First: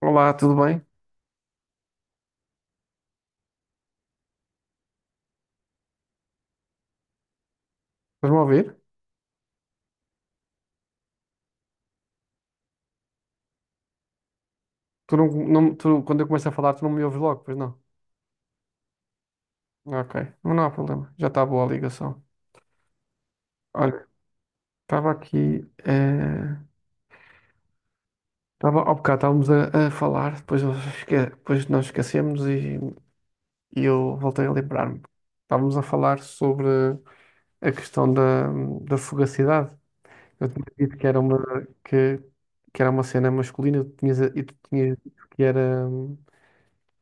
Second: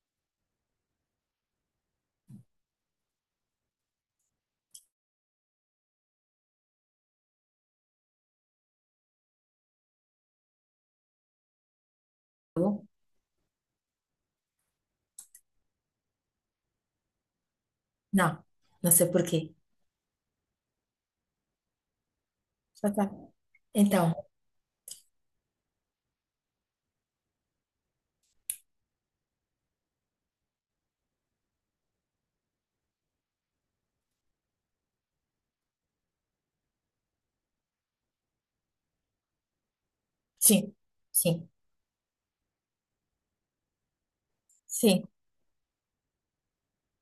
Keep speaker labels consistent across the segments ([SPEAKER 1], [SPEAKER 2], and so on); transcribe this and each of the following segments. [SPEAKER 1] Olá, tudo bem? Estás-me a ouvir?
[SPEAKER 2] Eu?
[SPEAKER 1] Tu não, quando eu começo a falar, tu não me ouves logo, pois não?
[SPEAKER 2] Não, não sei por quê.
[SPEAKER 1] Ok, mas não há problema, já está boa a ligação.
[SPEAKER 2] Ah, tá.
[SPEAKER 1] Olha,
[SPEAKER 2] Então,
[SPEAKER 1] estava aqui, estava, ao bocado estávamos a falar, depois, depois nós esquecemos e eu voltei a lembrar-me. Estávamos a falar sobre a questão da fugacidade. Eu tinha
[SPEAKER 2] sim,
[SPEAKER 1] dito que era uma,
[SPEAKER 2] sim,
[SPEAKER 1] que, que era uma cena masculina e e tu tinhas
[SPEAKER 2] sim,
[SPEAKER 1] dito que era.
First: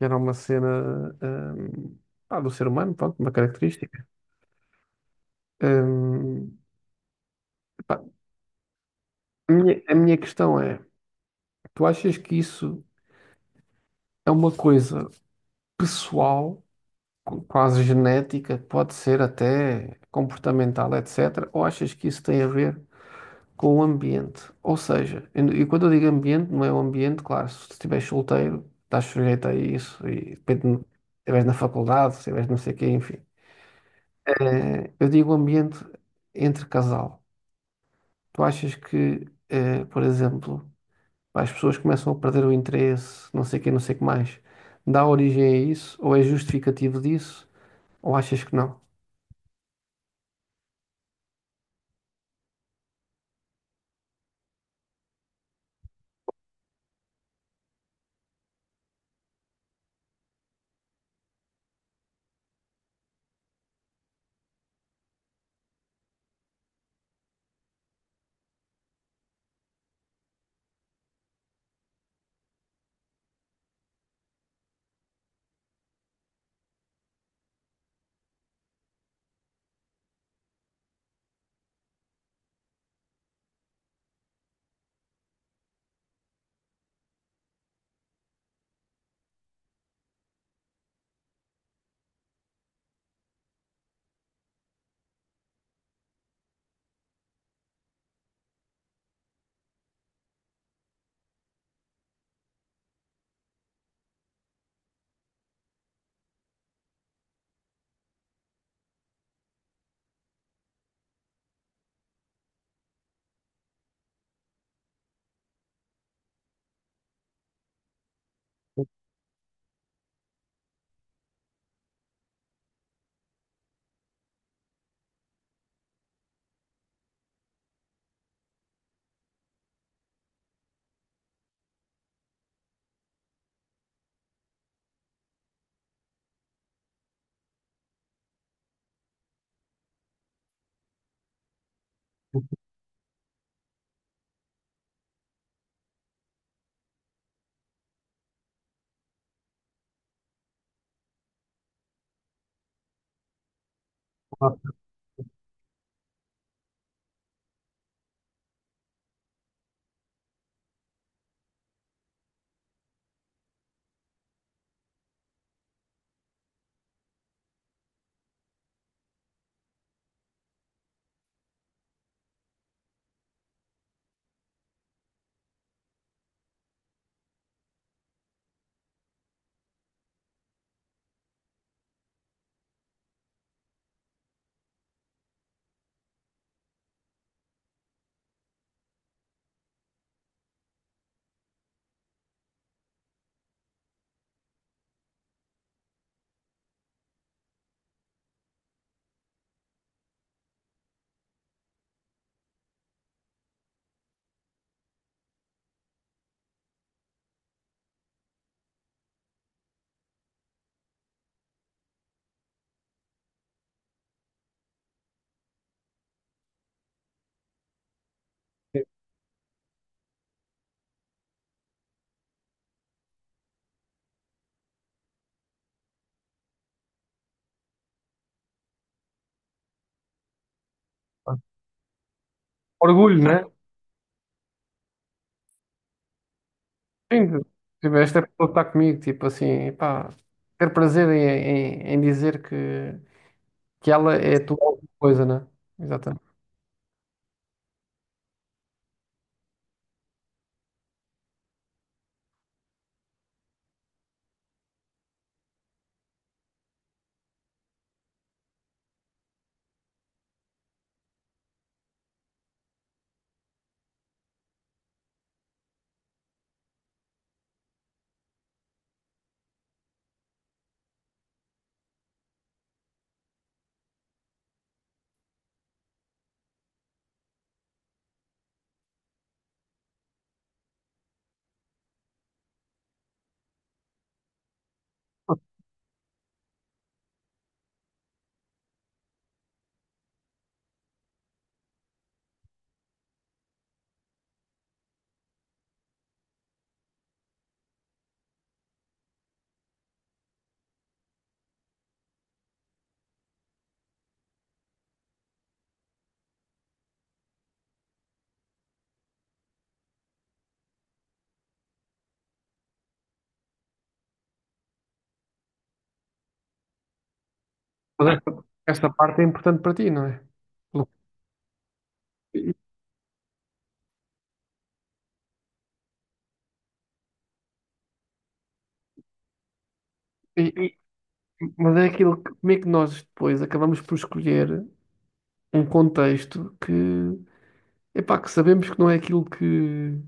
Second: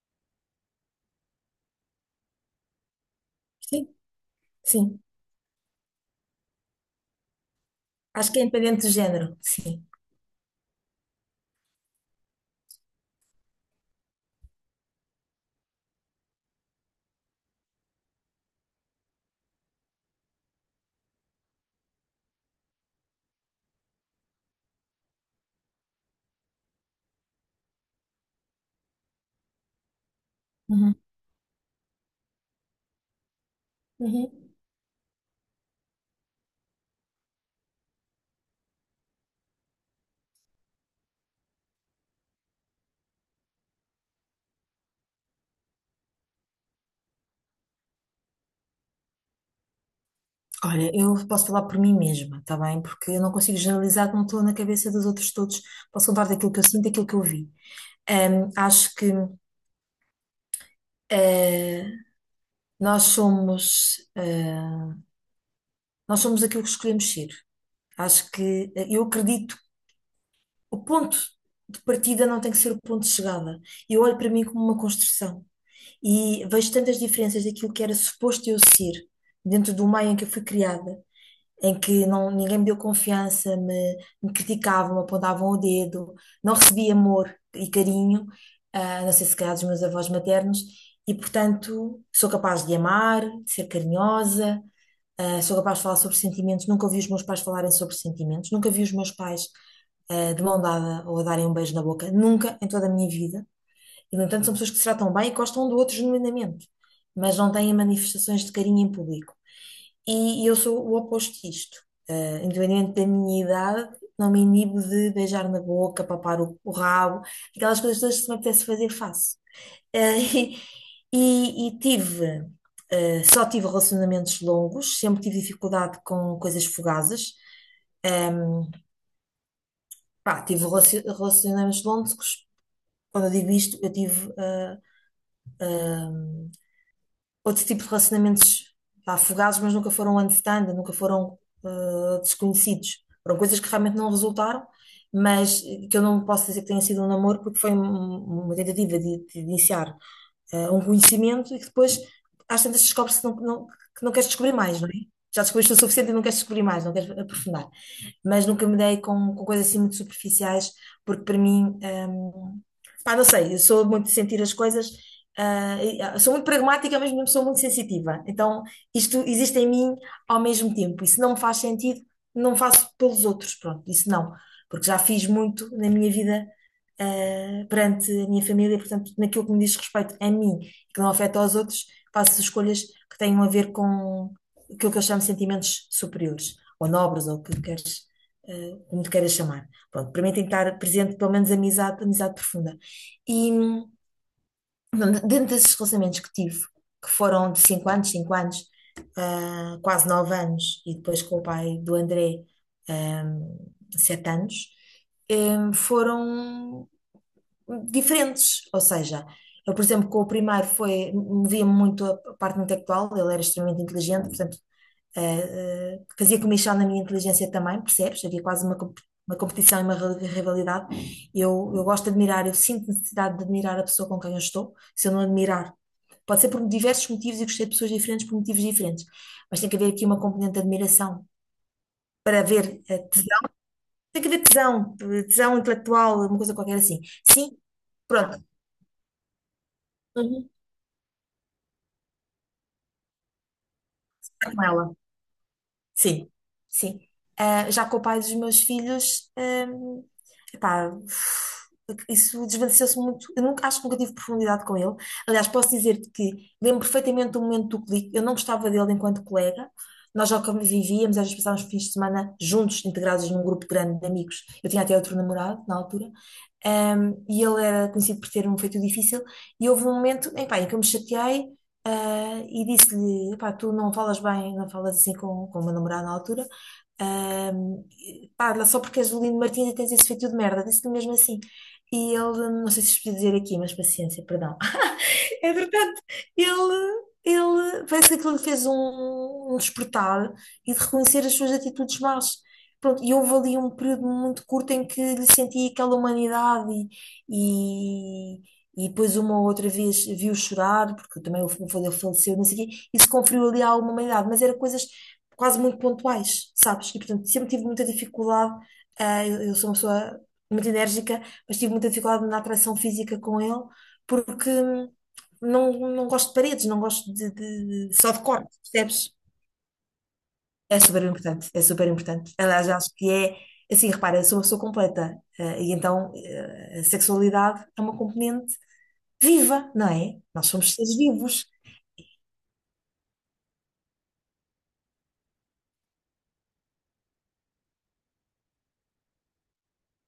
[SPEAKER 1] Era uma cena, pá, do ser humano, pronto, uma
[SPEAKER 2] sim,
[SPEAKER 1] característica.
[SPEAKER 2] sim.
[SPEAKER 1] Hum, pá,
[SPEAKER 2] Acho que é independente do género, sim.
[SPEAKER 1] a minha questão é, tu achas que isso é uma coisa pessoal, quase genética, pode ser até comportamental, etc., ou achas que isso tem a ver com o ambiente? Ou seja, e quando eu digo ambiente, não é o ambiente, claro, se estiveres solteiro, estás sujeito a isso, e depende, se
[SPEAKER 2] Uhum,
[SPEAKER 1] estiveres na faculdade, se estiveres não sei o quê, enfim.
[SPEAKER 2] uhum.
[SPEAKER 1] Eu digo ambiente entre casal. Tu achas que, por exemplo, as pessoas começam a perder o interesse, não sei quem, não sei o que mais, dá origem a isso? Ou é justificativo disso? Ou achas que não?
[SPEAKER 2] Olha, eu posso falar por mim mesma, tá bem? Porque eu não consigo generalizar, não estou na cabeça dos outros todos. Posso falar daquilo que eu sinto, daquilo que eu vi. Acho que eh, nós somos, eh, nós somos aquilo que escolhemos ser. Acho que eu acredito. O ponto de partida não tem que ser o ponto de chegada. Eu olho para mim como uma construção e vejo tantas diferenças daquilo que era suposto eu ser dentro do meio em que eu fui criada, em que não, ninguém me deu confiança, me criticavam, apontavam o dedo, não recebi amor e carinho, não sei se calhar dos meus avós maternos, e portanto sou capaz de amar, de ser carinhosa. Sou capaz de falar sobre sentimentos, nunca ouvi os meus pais falarem sobre sentimentos, nunca vi os meus pais de mão dada ou a darem um beijo na boca, nunca em toda a minha vida. E, no entanto, são pessoas que se tratam bem e gostam um do outro genuinamente, mas não têm manifestações de carinho em público. E eu sou o oposto disto. Independente da minha idade, não me inibo de beijar na boca, papar o rabo, aquelas coisas todas que se me apetece fazer, faço. Eh, E, e tive, só tive relacionamentos longos, sempre tive dificuldade com coisas fugazes. Ehm, Pá, tive relacionamentos longos. Quando eu digo isto, eu tive ehm, outro tipo de relacionamentos, pá, fugazes, mas nunca foram desconhecidos. Foram coisas que realmente não resultaram, mas que eu não posso dizer que tenha sido um namoro, porque foi uma tentativa de, iniciar um conhecimento e que depois às tantas descobre-se que que não queres descobrir mais, não é? Já descobriste o suficiente e não queres descobrir mais, não queres aprofundar, mas nunca me dei com coisas assim muito superficiais, porque para mim, hum, pá, não sei, eu sou muito de sentir as coisas, e, sou muito pragmática, mas mesmo sou muito sensitiva. Então, isto existe em mim ao mesmo tempo, e se não me faz sentido, não faço pelos outros, pronto, isso não, porque já fiz muito na minha vida, perante a minha família. Portanto, naquilo que me diz respeito a mim, que não afeta aos outros, faço escolhas que tenham a ver com aquilo que eu chamo de sentimentos superiores, ou nobres, ou o que queres como te queiras chamar. Pronto, para mim tem que estar presente pelo menos amizade, amizade profunda. E, dentro desses relacionamentos que tive, que foram de 5 anos, 5 anos, quase 9 anos, e depois com o pai do André, hum, 7 anos, foram diferentes. Ou seja, eu, por exemplo, com o primeiro foi, movia-me muito a parte intelectual, ele era extremamente inteligente, portanto, fazia comichão na minha inteligência também, percebes? Havia quase uma competição e uma rivalidade. Eu gosto de admirar, eu sinto necessidade de admirar a pessoa com quem eu estou, se eu não admirar. Pode ser por diversos motivos e gostei de pessoas diferentes por motivos diferentes, mas tem que haver aqui uma componente de admiração para haver
[SPEAKER 1] Orgulho,
[SPEAKER 2] tesão.
[SPEAKER 1] né?
[SPEAKER 2] Tem que haver tesão, intelectual, uma coisa qualquer assim.
[SPEAKER 1] Sim,
[SPEAKER 2] Sim,
[SPEAKER 1] tipo, esta
[SPEAKER 2] pronto.
[SPEAKER 1] pessoa está comigo, tipo assim, pá,
[SPEAKER 2] Uhum.
[SPEAKER 1] ter prazer em dizer que ela é a
[SPEAKER 2] Está
[SPEAKER 1] tua
[SPEAKER 2] com
[SPEAKER 1] alguma
[SPEAKER 2] ela.
[SPEAKER 1] coisa, né? Exatamente.
[SPEAKER 2] Sim, sim. Ah, já com o pai dos meus filhos, epá, isso desvaneceu-se muito. Eu nunca, acho que nunca tive profundidade com ele. Aliás, posso dizer-te que lembro perfeitamente do momento do clique. Eu não gostava dele enquanto colega. Nós já convivíamos, às vezes passávamos fins de semana juntos, integrados num grupo grande de amigos. Eu tinha até outro namorado na altura. E ele era conhecido por ter um feito difícil. E houve um momento, epá, em que eu me chateei e disse-lhe, pá, tu não falas bem, não falas assim com o meu namorado na altura. Ah, e, pá, lá só porque és o Lino Martins e tens esse feito de merda, disse-lhe mesmo assim. E ele, não sei se isto podia dizer aqui, mas paciência, perdão. É verdade, ele parece que aquilo lhe fez um despertar e de reconhecer as suas atitudes más. Pronto, e houve ali um período muito curto em que lhe sentia aquela humanidade, e, e, e depois uma ou outra vez viu chorar, porque também o filho dele faleceu, não sei o quê, e se conferiu ali alguma humanidade, mas era coisas quase muito pontuais, sabes? E portanto sempre tive muita dificuldade. Eu sou uma pessoa muito enérgica, mas tive muita dificuldade na atração física com ele porque não, não gosto de paredes, não gosto de
[SPEAKER 1] Mas
[SPEAKER 2] só de cortes,
[SPEAKER 1] esta
[SPEAKER 2] percebes?
[SPEAKER 1] parte é importante para ti, não é?
[SPEAKER 2] É super importante, é super importante.
[SPEAKER 1] E-
[SPEAKER 2] Aliás, eu acho que é, assim, repara, eu sou uma pessoa completa, e então a sexualidade é uma componente viva, não é? Nós
[SPEAKER 1] e-
[SPEAKER 2] somos
[SPEAKER 1] e-
[SPEAKER 2] seres vivos.
[SPEAKER 1] mas é aquilo que, como é que nós depois acabamos por escolher. Um contexto que, epá, que sabemos que não é aquilo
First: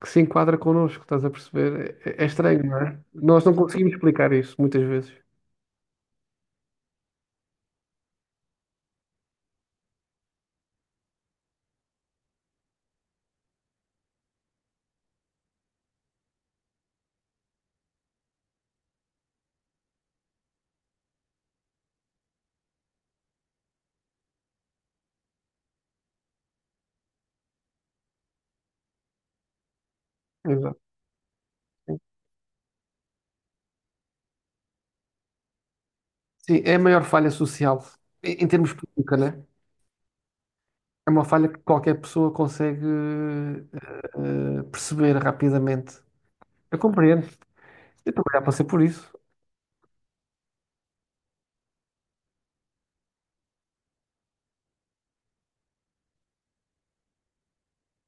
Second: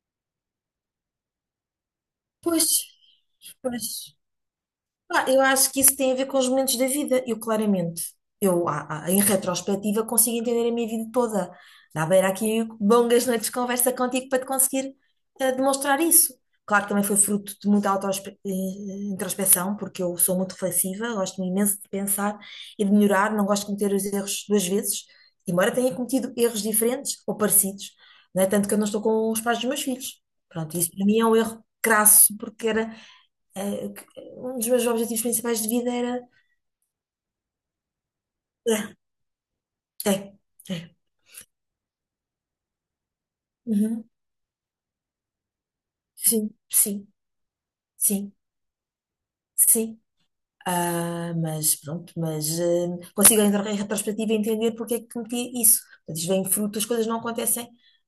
[SPEAKER 1] que se enquadra connosco, estás a perceber? É, é estranho,
[SPEAKER 2] Pois,
[SPEAKER 1] não é? Nós não conseguimos
[SPEAKER 2] pois.
[SPEAKER 1] explicar isso muitas vezes.
[SPEAKER 2] Ah, eu acho que isso tem a ver com os momentos da vida. Eu, claramente, eu, em retrospectiva, consigo entender a minha vida toda. Dá para ir aqui longas noites de conversa contigo para te conseguir demonstrar isso. Claro que também foi fruto de muita auto-introspeção, porque eu sou muito reflexiva, gosto imenso de pensar e de melhorar, não gosto de cometer os erros 2 vezes, embora tenha cometido erros diferentes ou parecidos, não é? Tanto que eu não estou com os pais dos meus filhos.
[SPEAKER 1] Exato.
[SPEAKER 2] Pronto, isso para mim é um erro crasso, porque era eh, que- um dos meus objetivos principais de vida era.
[SPEAKER 1] Sim, é a maior falha social, em termos
[SPEAKER 2] É,
[SPEAKER 1] pública, né?
[SPEAKER 2] é, é.
[SPEAKER 1] É uma falha que qualquer pessoa consegue
[SPEAKER 2] Uhum.
[SPEAKER 1] perceber rapidamente.
[SPEAKER 2] Sim,
[SPEAKER 1] Eu
[SPEAKER 2] sim,
[SPEAKER 1] compreendo. Eu também
[SPEAKER 2] sim,
[SPEAKER 1] já passei por isso.
[SPEAKER 2] sim. Mas pronto, mas consigo em retrospectiva entender porque é que cometi isso. Portanto, isto vem fruto, as coisas não acontecem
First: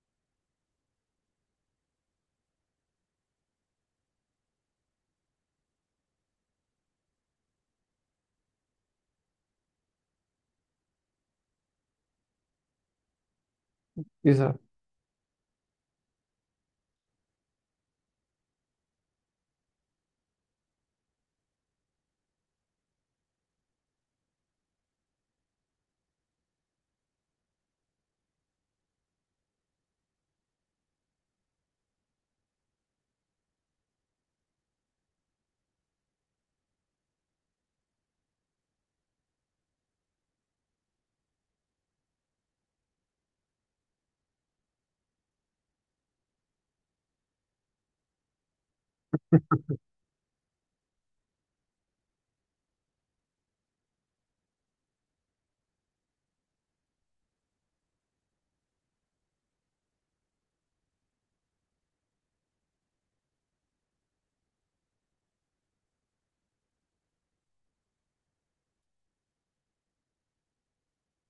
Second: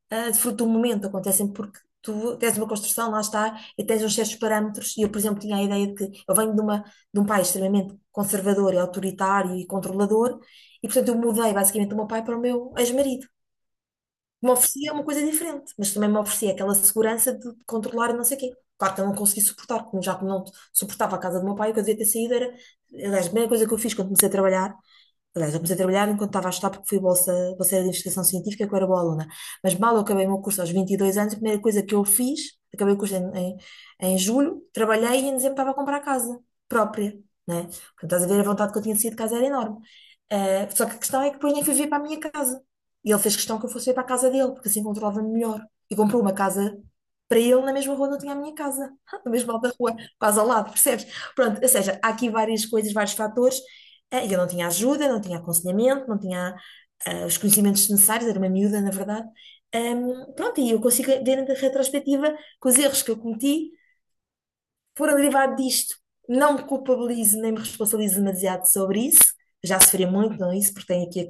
[SPEAKER 2] de fruto do momento, acontecem porque tu tens uma construção, lá está, e tens uns certos parâmetros. E eu, por exemplo, tinha a ideia de que eu venho de um pai extremamente conservador e autoritário e controlador, e portanto eu mudei basicamente o meu pai para o meu ex-marido. Me
[SPEAKER 1] Exato,
[SPEAKER 2] oferecia é uma coisa diferente, mas também me oferecia aquela segurança de controlar e não sei o quê. Claro que eu não consegui suportar, como já que não suportava a casa do meu pai, o que eu devia ter saído era. Aliás, a primeira coisa que eu fiz quando comecei a trabalhar. Aliás, eu comecei a trabalhar enquanto estava a estudar, porque fui bolseira de investigação científica, que eu era boa aluna. Mas mal eu acabei o meu curso aos 22 anos, a primeira coisa que eu fiz, acabei o curso em julho, trabalhei e em dezembro estava a comprar casa própria, né? Portanto, estás a ver, a vontade que eu tinha de sair de casa era enorme. Só que a questão é que depois nem fui ver para a minha casa. E ele fez questão que eu fosse ver para a casa dele, porque assim controlava-me melhor. E comprou uma casa para ele na mesma rua onde eu tinha a minha casa, na mesma alta rua, quase ao lado, percebes? Pronto, ou seja, há aqui várias coisas, vários fatores, eu não tinha ajuda, não tinha aconselhamento, não tinha os conhecimentos necessários, era uma miúda, na verdade. Pronto, e eu consigo ver na retrospectiva que os erros que eu cometi foram derivados disto. Não me culpabilizo nem me responsabilizo demasiado sobre isso. Já sofri muito, não é isso, porque tenho aqui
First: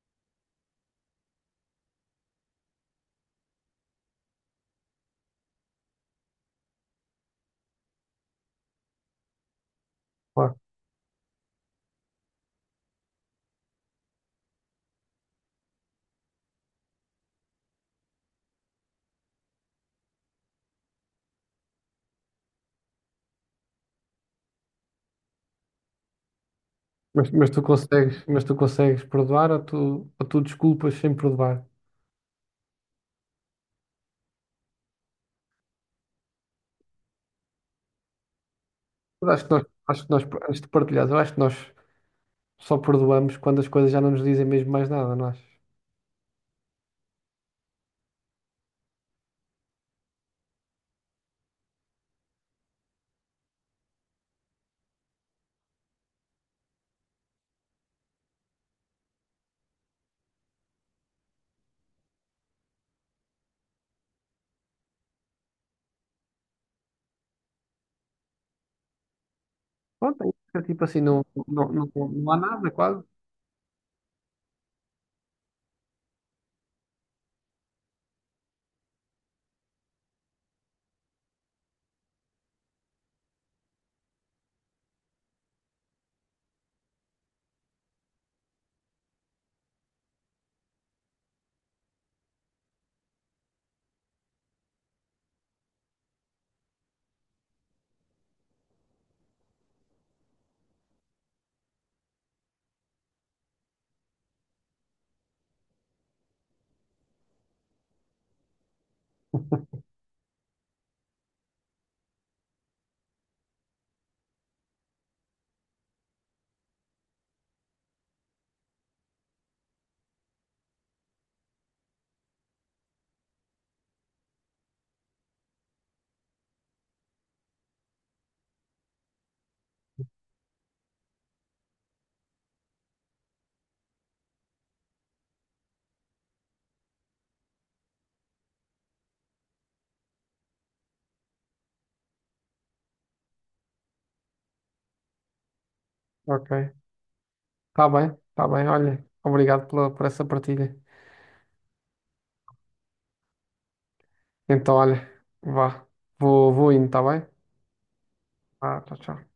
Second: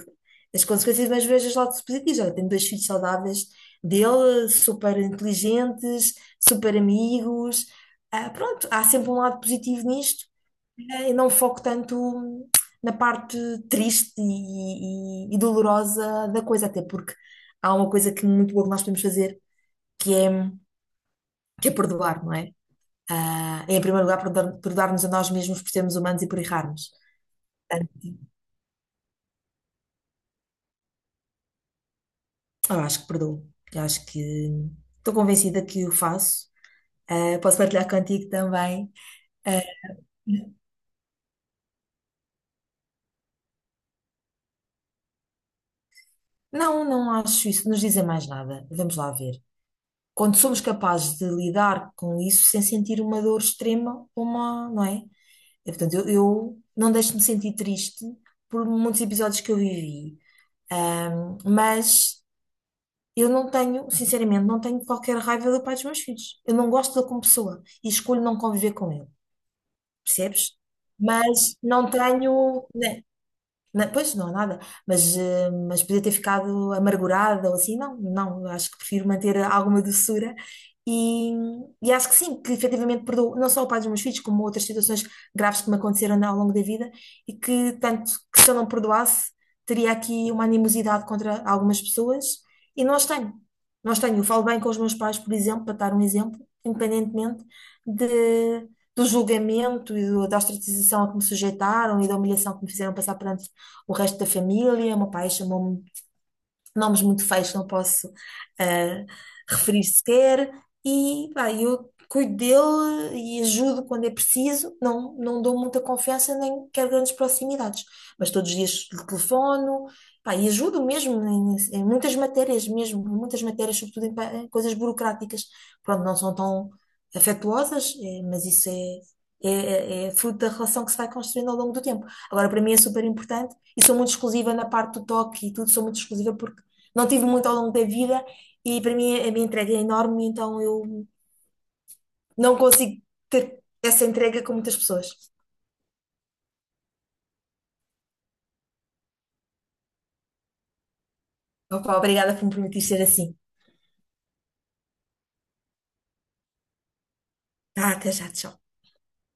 [SPEAKER 2] as consequências, mas vejo os lados positivos. Olha, tenho dois filhos saudáveis dele, super inteligentes, super amigos. Pronto, há sempre um lado positivo nisto
[SPEAKER 1] claro.
[SPEAKER 2] e não foco tanto na parte triste e dolorosa da coisa, até porque há uma coisa que é muito boa que nós podemos fazer, que é, que é, perdoar, não é? Em primeiro lugar, perdoar-nos a nós mesmos por sermos humanos e por errarmos.
[SPEAKER 1] Mas tu consegues perdoar ou tu desculpas sem perdoar?
[SPEAKER 2] Eu acho que perdoo. Eu acho que estou convencida que o faço. Posso partilhar contigo também.
[SPEAKER 1] Mas Acho que
[SPEAKER 2] Ah,
[SPEAKER 1] nós, acho que nós, antes de partilhares, eu acho que nós só perdoamos quando as coisas já não nos dizem mesmo mais nada, não achas?
[SPEAKER 2] não, não acho isso. Nos dizem mais nada. Vamos lá ver. Quando somos capazes de lidar com isso sem sentir uma dor extrema, uma, não é? Portanto, eu não deixo de me sentir triste por muitos episódios que eu vivi. Mas eu não tenho, sinceramente, não tenho qualquer raiva do pai dos meus filhos. Eu não gosto dele como pessoa e escolho não conviver com ele,
[SPEAKER 1] Pronto, aí
[SPEAKER 2] percebes?
[SPEAKER 1] fica tipo assim, não,
[SPEAKER 2] Mas
[SPEAKER 1] não, não,
[SPEAKER 2] não
[SPEAKER 1] não há
[SPEAKER 2] tenho,
[SPEAKER 1] nada
[SPEAKER 2] né?
[SPEAKER 1] quase.
[SPEAKER 2] Não, pois não há nada, mas podia ter ficado amargurada ou assim, não, não, acho que prefiro manter alguma doçura, e, e acho que sim, que efetivamente perdoo não só o pai dos meus filhos, como outras situações graves que me aconteceram ao longo da vida e que tanto que se eu não perdoasse, teria aqui uma animosidade contra algumas pessoas e não as tenho, não as tenho. Eu falo bem com os meus pais, por exemplo, para dar um exemplo, independentemente de do julgamento e da ostracização a que me sujeitaram e da humilhação que me fizeram passar perante o resto da família. O meu pai chamou-me nomes muito feios que não posso eh, referir sequer, e pá, eu cuido dele e ajudo quando é preciso, não, não dou muita confiança nem quero grandes proximidades, mas todos os dias lhe telefono, pá, e ajudo mesmo em muitas matérias mesmo, em muitas matérias, sobretudo em coisas burocráticas, pronto, não são tão afetuosas, mas isso é... É fruto da relação que se vai construindo ao longo do tempo. Agora, para mim é super importante e sou muito exclusiva na parte do toque e tudo, sou muito exclusiva porque não tive muito ao longo da vida e para mim a minha entrega é enorme, então eu não consigo ter essa entrega com muitas pessoas.
[SPEAKER 1] Ok, está bem, olha, obrigado pela, por essa partilha.
[SPEAKER 2] Opa, obrigada por me permitir ser assim.
[SPEAKER 1] Então, olha, vá. Vou indo, tá bem?
[SPEAKER 2] Tá, até já, tchau.
[SPEAKER 1] Ah, tchau, tchau.